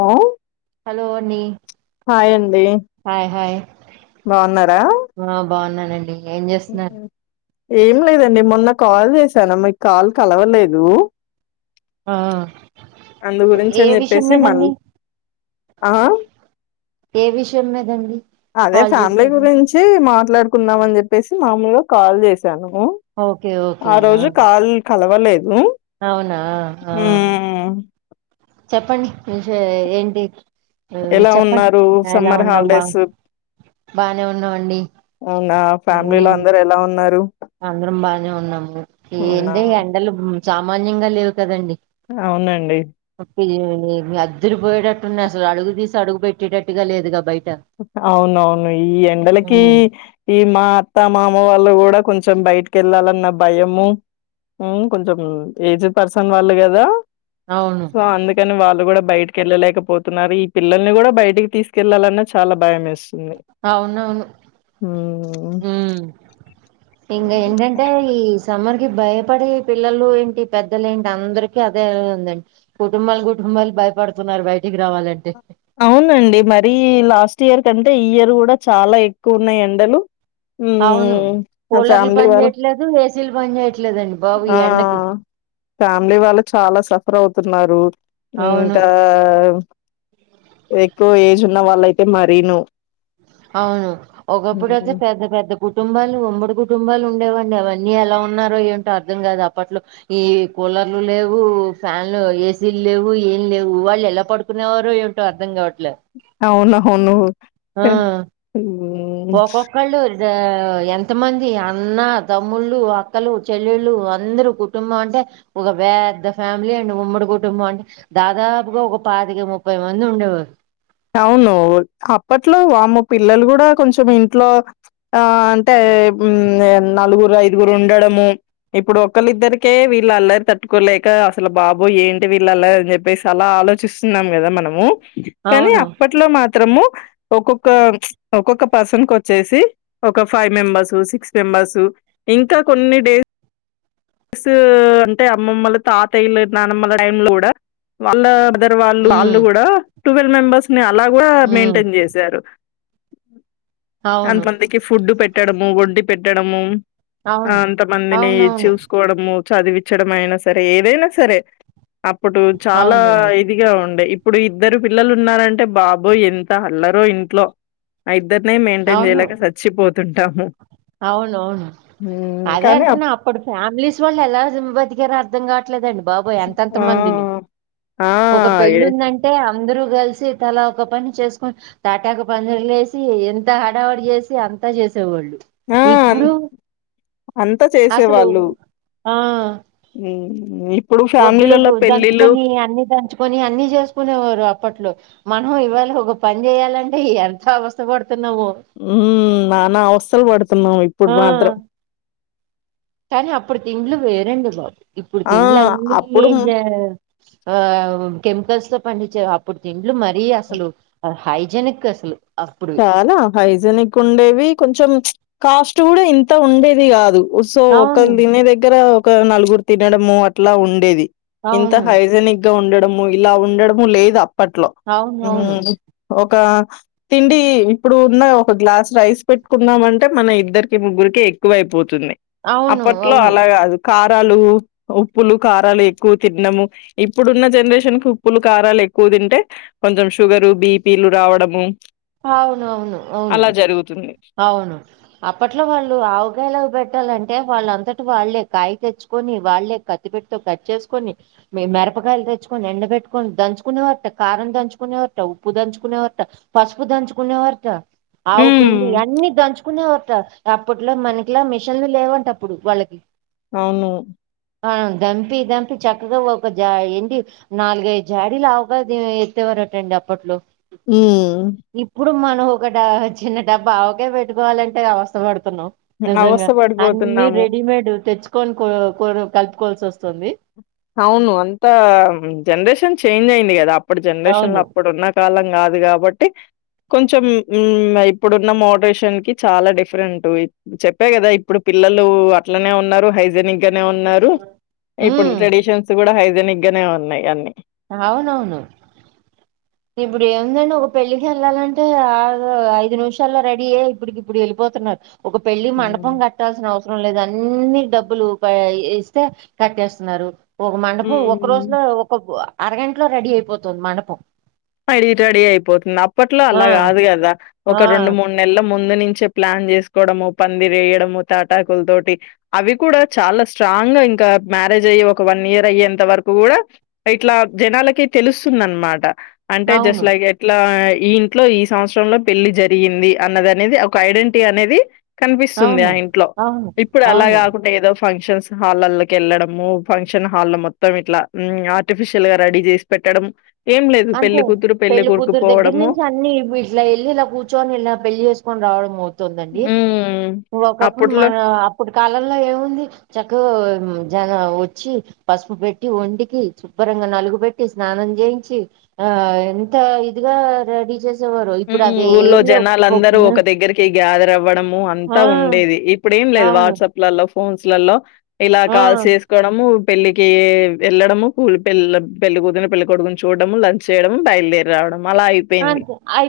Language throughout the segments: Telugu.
హలో హలో అండి హాయండి హాయ్ హాయ్ ఆ బాగున్నానండి ఏం జేస్తున్నారు ఏం లేదండి మొన్న కాల్ చేసారా మీకు కాల్ కలవలేదు ఆ అందుగురించి ఏ అని విషయం చెప్పేసి మళ్ళ మీదండి ఆ ఏ విషయం మీదండి అదే కాల్ ఫ్యామిలీ చేశారు గురించి మాట్లాడుకుందాం అని చెప్పేసి మామూలుగా కాల్ జేసా ఓకే ఓకే ఆ రోజు కాల్ కలవలేదు అవునా ఆ మ్మ్ చెప్పండి విష ఏంటి ఆ ఎలా చెప్పండి ఉన్నారు ఎలా సమ్మర్ ఉన్నాం బాగు హాలిడేస్ బానే ఉన్నాం మండి అవునా ఫ్యామిలీలో హ్మ్ అందరు ఎలా ఉన్నారు అందరం బానే ఉన్నాము అవునా ఏందే ఎండలు సామాన్యంగా లేవు కదండి అవునండి [unintelligible] అద్రి పోయేటట్టున్నాయి అసలు అడుగు దీసి అడుగు పెట్టేటట్టుగా లేదుగా బయట అవునవును ఈ ఎండలకి ఉమ్, ఈ మా అత్త మామ వాళ్ళు గూడా కొంచెం బయట కెళ్ళాలన్నా భయము హూ కొంచెం ఏజ్ పర్సన్ వాళ్ళు గదా అవును సో అందుకని వాళ్ళు గూడా బయటికి యెళ్ళలేకపోతున్నారు ఈ పిల్లల్ని గూడా బయటికి తీసుకెళ్లాలన్నా చాలా భయం వేస్తుంది అవునవును హ్మ్. ఉమ్ ఇంగ ఎంటంటే ఈ సమ్మర్ భయపడే పిల్లలు ఏంటి పెద్దలు ఏంటి అందరికి అదే ఉందండి కుటుంబాలు కుటుంబాలు భయపడుతున్నారు బయటికి రావాలంటే అవునండి మరీ లాస్ట్ ఇయర్ కంటే ఈ ఇయర్ గూడా చాలా ఎక్కువ ఉన్నాయి ఎండలు అవును హ్మ్. నా కూలర్లు ఫ్యామిలీ పని వాళ్ళు జేయట్లేదు ఏసీలు పని జేయట్లేదండి బాబు ఆ! ఈ ఎండకి ఫ్యామిలీ వాళ్ళు చాలా సఫర్ అవుతున్నారు అవును ఇంకా ఎక్కువ ఏజ్ ఉన్న వాళ్ళు అయితే మరీను అవును ఒకప్పుడు అయితే హ్మ్. పెద్ద పెద్ద కుటుంబాలు ఉమ్మడి కుటుంబాలు ఉండేవండి అవన్నీ ఎలా ఉన్నారో ఏంటో అర్థం కాదు అప్పట్లో ఈ కూలర్లు లేవు ఫ్యాన్లు ఏసీలు లేవు ఏం లేవు వాళ్ళు ఎలా పడుకునేవారో ఏంటో అర్థం కావటం అవునవును ఆ హ్మ్. ఒకొక్కళ్ళు ఇ ఎంతమంది అన్న తమ్ముళ్ళు అక్కలు చెల్ెళ్ళు అందరుూ కుటుంబం అంట అంటే ఒక పెద్ద ఫ్యామిలీ అండ్ ఉమ్మడి కుటుంబం అంటే దాదాపుగా ఒక పాదికి ముప్పై మంది ఉండేవారు అవును అప్పట్లో వామ్మో పిల్లలు కూడా కొంచం ఇంట్లో ఆ అంటే నలుగురు ఐదుగురు ఉండడము ఇప్పుడు ఒకళద్దరికే వీళ్ళ అల్లరి తట్టుకోలేక అసలు బాబు ఏంటి వీళ్ళల్లరు అని చెప్పేసి అలా ఆలోచిస్తున్నాం కదా మనము కానీ అవును అప్పట్లో మాత్రము ఒక్కొక్క ఒక్కొక్క పర్సనకోచ్చేసి ఒక ఫైవ్ మెంబర్స్ సిక్స్ మెంబర్స్ ఇంకా కొన్ని డే స్ అంటే అమ్మమ్మలు తాతయ్యలు నానమ్మల టైం లో కూడా వాళ్ళ ఇద్దరు వాళ్ళు వాళ్ళు ఉమ్ కూడా ట్వెల్వ్ మెంబెర్స్ ని అలా కూడా ఉమ్ మెయింటైన్ చేశారు అవును అంతమందికి ఫుడ్డు పెట్టడము వండి పెట్టడము ఆ అవును అంత మందిని అవునవును చూసుకోవడము చదివించడమైనా సరే ఏదైనా సరే అప్పుడు చాలా అవునండి ఇదిగా ఉండే ఇప్పుడు ఇద్దరు పిల్లలున్నారంటే బాబోయ్ ఎంత అల్లరో ఇంట్లో అ ఇద్ ద్దర్నే మెయింటైన్ అవును చేయలేక చచ్చిపోతుంటాము అవునవును హ్మ్. అదే కానీ అప్ అంటున్నా అప్పుటి ఫ్యామిలీస్ వాళ్ళు ఎలా బతికరో అర్థం కావట్లేదండి బాబోయ్ అంతంత ఆ మందిని ఆ ఒక ఏ పెళ్ళిందంటే అందరు కలిసి తలా ఒక పని చేసుకోని తాటాకు పందిర్లు లేసి ఎంత హడావిడి చేసి అంతా చేసేవాళ్ళు ఆ ఇప్పుడు అంతా అసలు చేసేవాళ్ళు ఆ హ్మ్. ఇప్పుడు ఒడ్లు ఫ్యామిలీలలో పెళ్ళిళ్ళు దంచుకొని అన్ని దంచుకొని అన్ని చేసుకునేవారు అప్పట్లో మ ఇవాళ ఒక పని చేయాలంటే ఎంత అవస్థ పడ్ మ్ నానా అవస్తలు పడుతున్నాం ఇప్పుడు ఆ మాత్రం కానీ అప్పుడు తిండ్లు వేరండి బాబు ఇప్పుడు ఆ! తిండ్లు అన్నీ అప్పుడు ఆ కెమికల్స్ తో పండించే అప్పుడు తిండ్లు మరీ అసలు హైజినిక్ అసలు అప్పుడు చాలా హైజినిక్ ఉండేవి కొంచెం కాస్ట్ కూడా ఇంత ఉండేది కాదు సో ఒకల్ అవును తినే దగ్గర ఒక నలుగురు తినడము అట్లా ఉండేది ఇంత అవును హైజినిక్ గా ఉండడము ఇలా ఉండడము లేదు అప్పట్లో అవును అవును మ్ ఒక తిండి ఇప్పుడు ఉన్న ఒక గ్లాస్ రైస్ పెట్టుకున్నమంటే మన ఇద్దరికి ముగ్గురికి ఎక్కువైపోత్ ంది అవును అప్పట్లో అవును అలా కాదు క ారాలు ఉప్పులు కారాలు ఎక్కువ తిన్నాడము ఇప్పుడున్న జనరేషన్ కు ఉప్పులు కారాలు ఎక్కువ తింటే కొంచెం షుగరు బిపీలు రావడము అవునవును అవును అలా జరుగుతుంది అవును అప్పట్లో వాళ్ళు ఆవకాయలవి పెట్టాలం టే వాళ్ళంతట వాళ్ళే కాయ తెచ్చుకొని వాళ్ళే కత్తి పిటతో కట్ చేసుకొని మెరపకాయలు తెచ్చుకొని ఎండ పెట్టుకొని దంచుకునే వరట కారం దంచుకునే వరట ఉప్పు దంచుకునే వరట పసుపు దంచుకునే వారట ఆవు హ్మ్. పిండి అన్ని దంచు కునేవరట అప్పట్లో మనకిలా మిషన్లు లేవంట అప్పుడు వాళ్ళకి అవును అ దంపి దంపి చక్కగా ఒక జా ఏంటి నాలుగైదు జాడీలు ఆవకాయ్ ఎతేవ రట్టండి అప్పట్లో మ్ ఇప్పుడు మనం ఒక డ చిన్న డబ్బా ఆవకయ్ పెట్టుకోవాలంటే అవస్థ పడు తున్నాం నిజంగా అవస్థ అన్ని పడిపోతున్నాము రెడీమేడ్ తెచ్ కోని కో కో కలుపుకోవాల్సి వస్తుంది అవును అంతా జనరేషన్ చేంజ్ అయింది కదా అప్పుడు జనరేషన్ లో అవును అప్పుడున్నా కాలం కాదు కాబట్టి కొంచెం ఇం ఇప్పుడున్న మోడరేషన్ కి చాలా డిఫ్రెంటు ఇ చెప్పా కదా ఇప్పుడు పిల్లలు అట్లనే ఉన్నారు హైజనిక్ గానే ఉన్నారు ఇప్పుడు ఉమ్, ట్రెడి ట్స్ కూడా హైజనిక్ గానే ఉన్నాయ్ అన్నీ అవునవును ఇప్పుడు ఏదంటే ఒక పెళ్ళికి వెళ్ళాలంటే ఆగు ఐదు నిమిషాల్లో రెడీ ఐ ఇప్పడికి ఇప్పుడు వెళ్ళిపోతా తున్నార్ ఒక పెళ్ళి మండపం కట్టాల్సిన అవసరం లేదన్నీ డబ్బులు ప ఇస్తే కట్టేస్తున్నారు ఒక మండపం ఒక రోజు హ్మ్ లో ఒక అరగంటలో రెడీ అయిపోతుంది మండపం అడటడీ అయిపోతుంది అప్పట్లో ఆ, అలా కాదు కదా, ఆ, ఒక రెండు మూడు నెల్ల ముందు ముందు నుంచే ప్లాన్ చేసుకోవడోము పందిరి వేయ్యడము తాటాకుల్తోటి అవి కూడా చాలా స్ట్రాంగ్ ంగ్ ఇంకా మ్యారేజ్ అయ్యి ఒక వన్ ఇయర్ అయ్యేంత వరకు కూడా ఇట్లా జనాలకి తెలుస్తుంద అన్ మాట అంటే జస్ట్ అవును లైక్ ఎట్లా ఈ ఇంట్లో ఈ సంవత్సరంలో పెళ్లి జరిగింది అన్నది అనేది ఒక ఐడెంటీ అనేది కనిపిస్తుంది అవును ఆ ఇంట్లో అవును ఇప్పుడు అలా అవును కాకుంటడా ఏదో ఫంక్షన్స్ హాల్లల్లోకి వెళ్లడము ఫంక్షన్ హాల్ మొత్తం ఇట్లా ఉమ్ ఆర్టిఫిషిల్ గా రెడీ చేసి పెట్ పెట్టడం ఏం అంతే పెళ్లి కొడుకు కూతురు దెగ్గర పోవడము నుంచి అన్ని ఇప్ ఇట్లా వెళ్ళి ఇలా కూర్చొని ఇలా పెళ్లి చేసుకొని రావడం అవుత్ తుందండి హ్మ్ ఒకప్పుడు అప్పట్లో మన అప్పుడు కాలంలో ఏముంది చక్కగా జన వచ్చి పసుపు పెట్టి ఒంటికి శుభ్రంగా నలుగు పెట్టి స్నానం చేయించి ఆ ఎంత ఇదిగా రెడి చేస్ ఉమ్ ఊళ్లో జనాలందరూ ఒక దగ్గరికి గాదర్ అ అవ్వడము ఆ అంతా ఉండేది ఇప్పుడు ఏం లేదు అవును వాట్సాప్లలో ఫోన్స్ లల్లో ఇలా ఆ కాల్స్ చేసుకోవడము పెళ్ళికి వెళ్ళడము కూల్ పెళ్ళ పెళ్ళి కూతురు పెళ్ళి కొడుకుని చూడము లంచ్ చేయడము బయలుదేరి రావడము మలా ఐపేంది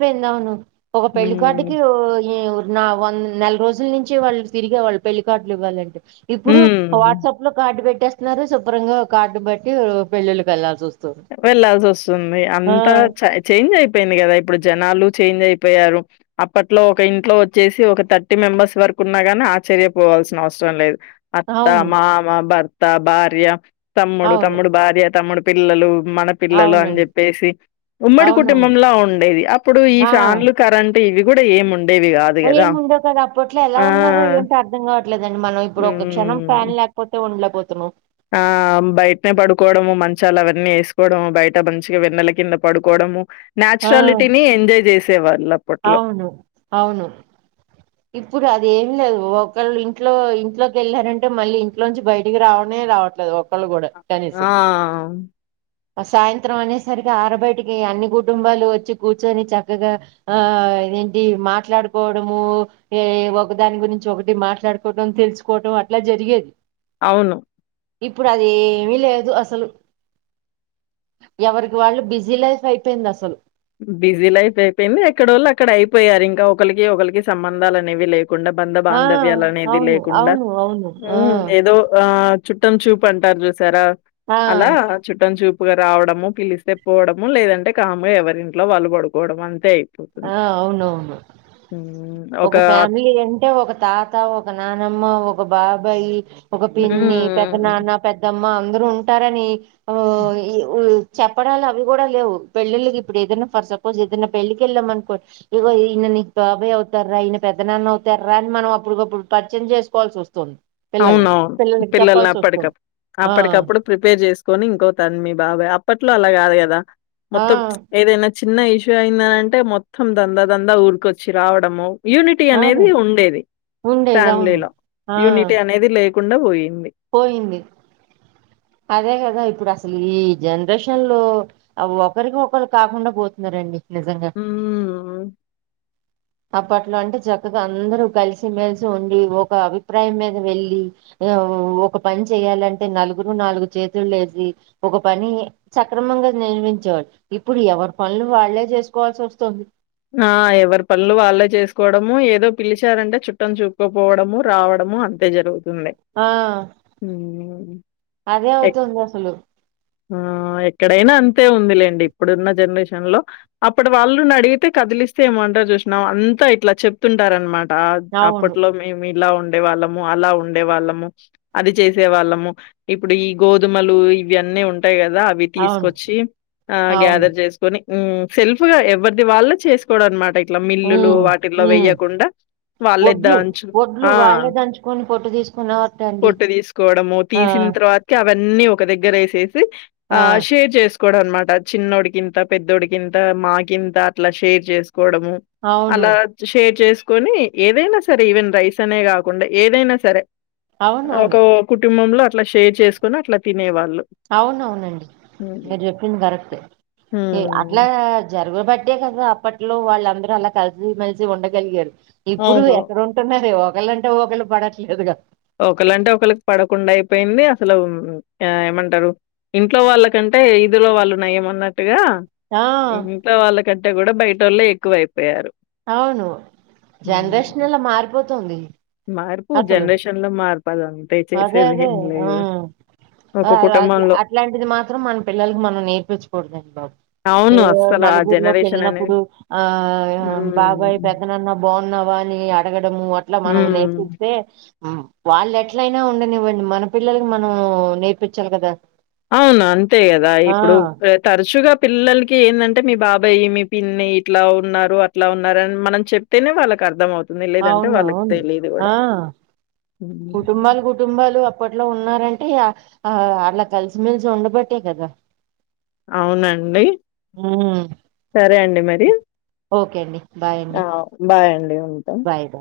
పెంది అవును ఒక పెళ్ళి కార్డ్ కి ఒ ఎ ఒర్ నా వంద్ నెల రోజుల్ నుంచి వాళ్ళు తిరిగేవాళ్ళు పెళ్లికార్డ్లు ఇవ్వాలంటే ఇప్పుడు హ్మ్. వాట్సాప్ లో కార్డు పెట్టేస్తున్నారు శుభ్రంగా కార్డు బట్టి పెళ్ళిళ్ళకి వెళ్ళాల్సి వస్ వెళ్ళాల్సి వస్తుంది అంత చా చేంజ్ ఐపే ఐపేంది కదా ఇప్పుడు జనాలు చేంజ్ అయిపోయారు అప్పట్లో ఒక ఇంట్లో వచ్చేసి ఒక థర్టీ మెంబర్స్ వరకు కున్నాగాని ఆ్చర్యపోవాల్సిన అవసరం లేదు అత్త, అవును మామ, భర్త, భార్య, తమ్ముడు, అవును తమ్ముడు భార్య, తమ్ముడు పిల్లలు మన పిల్లలు అని అవునండి చెప్పేసి ఉమ్మడి అవునవును కుటుంబంలా ఉండేది అప్పుడు ఈ ఆ ఫ్యాన్లు కరెంటు ఇవి కూడా ఏముండ్ అదేముండవ్ కదా ఉండో కదా అప్పట్లో ఎలా ఉన్నారో ఏంటి అర్థం కావట్లేదండి మనం ఇప్పుడు ఒక క్షణం హ్మ్. ఫ్యాన్ లేకపోతే ఉండ్లేం ఆ బయట్నే పడుకోవడము మం చాల అవన్నీ వేసుకోవడం బయట మంచిగా వెన్నల కింద పడుకోవడము ఆ నెచురాలిటీని ఎంజాయ్ చేసి అవును అవును ఇప్పుడు అదేం లేదు ఒకళ్ళు ఇంట్లో ఇంట్లోకి వెళ్ళారంటే మళ్ళీ ఇంట్లో నుంచి బయటికి రావనే రావట్లేదు ఒకళ్ళు కూడా కనీసం ఆ! సాయంత్రం అనేసరికి ఆర బయటికి అన్ని కుటుంబాలు వచ్చి కూర్చొని చక్కగా ఆ ఏంటి మాట్లాడుకోవడమూ ఏ ఒకదాని గురించి ఒకటి మాట్లాడుకోవటం తెలుసుకోవటం అట్లా జరిగేది అవును ఇప్పుడు అది ఏమి లేదు అసలు ఎవరికి వాళ్ళు బిజీ లైఫ్ అయిపోయింది అసలు బిజీ లైఫ్ అయిపోయింది ఎక్కడోళ్ళు అక్కడ అయిపోయారు ఇంకా ఒకరికి ఒకరికి సంబంధాలు అనేవి లేపో కుండ బంధ ఆ బాంధవ్యాలు అనేది అవును లేకుండా అవును అవును ఆ ఏదో ఆ చుట్టం చూపు అంటారు చూసారా ఆ అలా చుట్టం చూపు ఎప్పుగా రావడము పిలిస్తే పోవడము లేదంటే కాము ఎవరింట్లో వాళ్లు పడుకోవడం అంతే ఆ అయిపోతుంది. అవును అవును ఒక ఫ్యామిలీ అంటే ఒక తాత ఒక నానమ్మ ఒక ఒక బాబాయ్ ఒక పిన్ని పెద్ద నాన్న హ్మ్. పెద్దమ్మ అందరూ ఉంటారని చెప్పడాలు అవి కూడా లేవు పెళ్ళిళ్ళకి ఇప్పుడు ఏదైనా ఫర్ సపోజ్ ఏదైనా పెళ్ళికి కెళ్ళా అనుకో ఇగో ఈయ నీ బబాయ్ అవుతారా ఈయన పెద్దనాన్న అవుతారా అని మనం అప్పుటికప్పుడు పడిచే ప చేసుకోవాల్సి వస్తుంది పిల్లల్ని అవునవును పిల్లలకి పిల్లల్ని చెప్పాల్సి వస్తుంది అప్పటికప్పు ఆ అప్పటికప్పుడు ప్రిపేర్ చేసుకొని ఇంకొతాను మీ బాబా అప్పట్లో అలా కాదు కదా ఆ మొత్తం ఏదైనా చిన్న ఇష్యూ అయిందనంటే మొత్తం దందా దందా ఊరికొచ్చి రావడము యూనిటీ ఆ, అదే అనేది ఉండేది ఉండేది అవును ఫ్యామిలీలో ఆ యూనిటీ లేకుండ పోయి పోయింది అదే కదా ఇప్పుడు అసలు ఈ జనరేషన్ లో ఒకరికి ఒకరు కాకుండా పోతున్నారండి నిజంగా హ్మ్. ఆ పా అట్లా అంటే చక్కగా అందరు కలిసిమెెలిసి ఉండి ఒక అభిప్రాయం మీద వెళ్ళలి ఒక పని చేయాలంటే నగురు నాలుగు చేతులు లే ఒక పని సక్రమంగా నిర్మించడు ఇప్పుడు ఎవరి పనులు వాళ్లే చేసుకోవాల్సి వస్తుంది ఆ ఎవరి పనులు వాళ్ళే చేసుకోవడము ఏదో పిలిచారంటే చుట్టం చూపుకోపోవడము రావడం అంతే జరుగుంది ఆ అదే అవుతుంది అసలు ఆ ఎక్కడైనా అంతే ఉంది లేండి ఇప్పుడున్న జనరేషన్ లో అప్పుడు వాళ్ళు అడిగి అయితే కదిలిస్తే ఏమంటారు చూసినాం అంతా ఇట్లా చెప్తుంటార అనమాట అవును అప్పట్లో మేము ఇలా ఉండే వాళ్ళము అలా ఉండే వాళ్ళము అది చేసే వాళ్ళము ఇప్పుడు ఈ గోధుమలు ఇవన్నీ ఉంటాయిదా అవి అవును తీసుకొచ్చి అవును గ్యాదర్ చేసుకొని సెల్ఫ్ గా ఎవరిది వాళ్ళ చేసు చడ అనమాట ఇట్లా మిల్లులు ఉమ్ వాటిల్లో ఉమ్ వెయ్యకుండా వాళ్ళిద్ద ఒడ్లు అంచు ఒడ్లు ఆ వాళ్ళే దంచుకొని పొట్టు తీసుకునేవారట అండి పొట్టు తీసుకోవడము ఆ తీసిన తర్వాత అవన్నీ ఒక దగ్గర వేసి ఆ షేర్ చేసు అనమాట చిన్నోడికింత పెద్దోడికింత మాకింత అట్లా షేర్ చేసుకో కావడమూ అవును. అలా షేర్ చెస్ కని ఏదైనా సరే ఈవెన్ రైస్ అనే కాకుండా ఏదైనా సరే ఒక అవునవును. కుటుంబంలో అట్లా షేర్ చేసుకుని అట్లా తినేవాళ్ళు అవున అవునండి హ్మ్. మీరు చెప్పింది కరెక్ట్ అట్లా హ్మ్. జరుగ బడ్డే కదా అప్పట్లో వాళ్ళందరూ అలా కలిసిమెలిసి ఉండగలిగారు ఇప్పుడు అవును. ఎక్కడ ఉంటున్నారే ఒకళంటే ఒకళ్ళ పడట్లేదు కూడా ఒకళంటే ఒకళకి పడకుండా అయిపోయింది అసలు ఏమంటారు ఇంట్లో వాళ్ళకంటే అంటే ఇదిలో వాళ్ళు నయం ఉన్నట్టుగా ఆ! ఇంత వాళ్ళ కంటే కూడా బయట వాళ్ళ ఎక్కువయిపోంది అవును జనరేషన్ హ్మ్. ఎలా మారిపోతుంది మార్పు జ, అసలు. నరేషన్ లో, మార్పు, అది అంతే, అదే అదే. చేసేదేం, ఆ! లేదు. అ ఒక ల కుటుంబంలో అట్లాంటిది, మాత్రం, మన, పిల్లలకి, మనం, నేర్పించకూడదండి, బాబు. అవును. ఏమో, అస్సలు ఆ నలుగురులోకి, జనరేషన్ అనేది ఎళ్ళినప్పుడు, ఆ ఆమ్. బాబాయ్, హ్మ్. పెద్దనన్న, బావున్నావా, అని, అడగడము, అట్లా, మనం, హ్మ్. నేర్పిస్తే. ఆ వాళ్ళు, ఎట్లయినా, ఉండనివ్వండి, మన పిల్లలకి, మనం, మూ నేర్పించాలి, గదా. అవును, అంతే, గద, ఇప్పుడు, తరుచుగ. పిల్లలకి, ఏందంటే, మీ బాబాయ్, మీ పిన్ని, ఇట్లా ఉన్నారు, అట్లా ఉన్నారని, మనం చెప్తేనే, వాళ్ళకి, అర్థంమవు. లేదంటే అవునూ, ఆ హ్మ్. కుటుంబాలు, కుటుంబాలు, అప్. అప్పట్లో, ఉన్నారంటే, ఆ అలా, కలిసిమెలిసి, ఉండబట్టే, కదా. అవునండి, ఉమ్, సరే అండి, మరి. ఓకే అండి బాయ్ అండి ఆ బాయ్ అండి ఉమ్ ఉంటా. Bye bye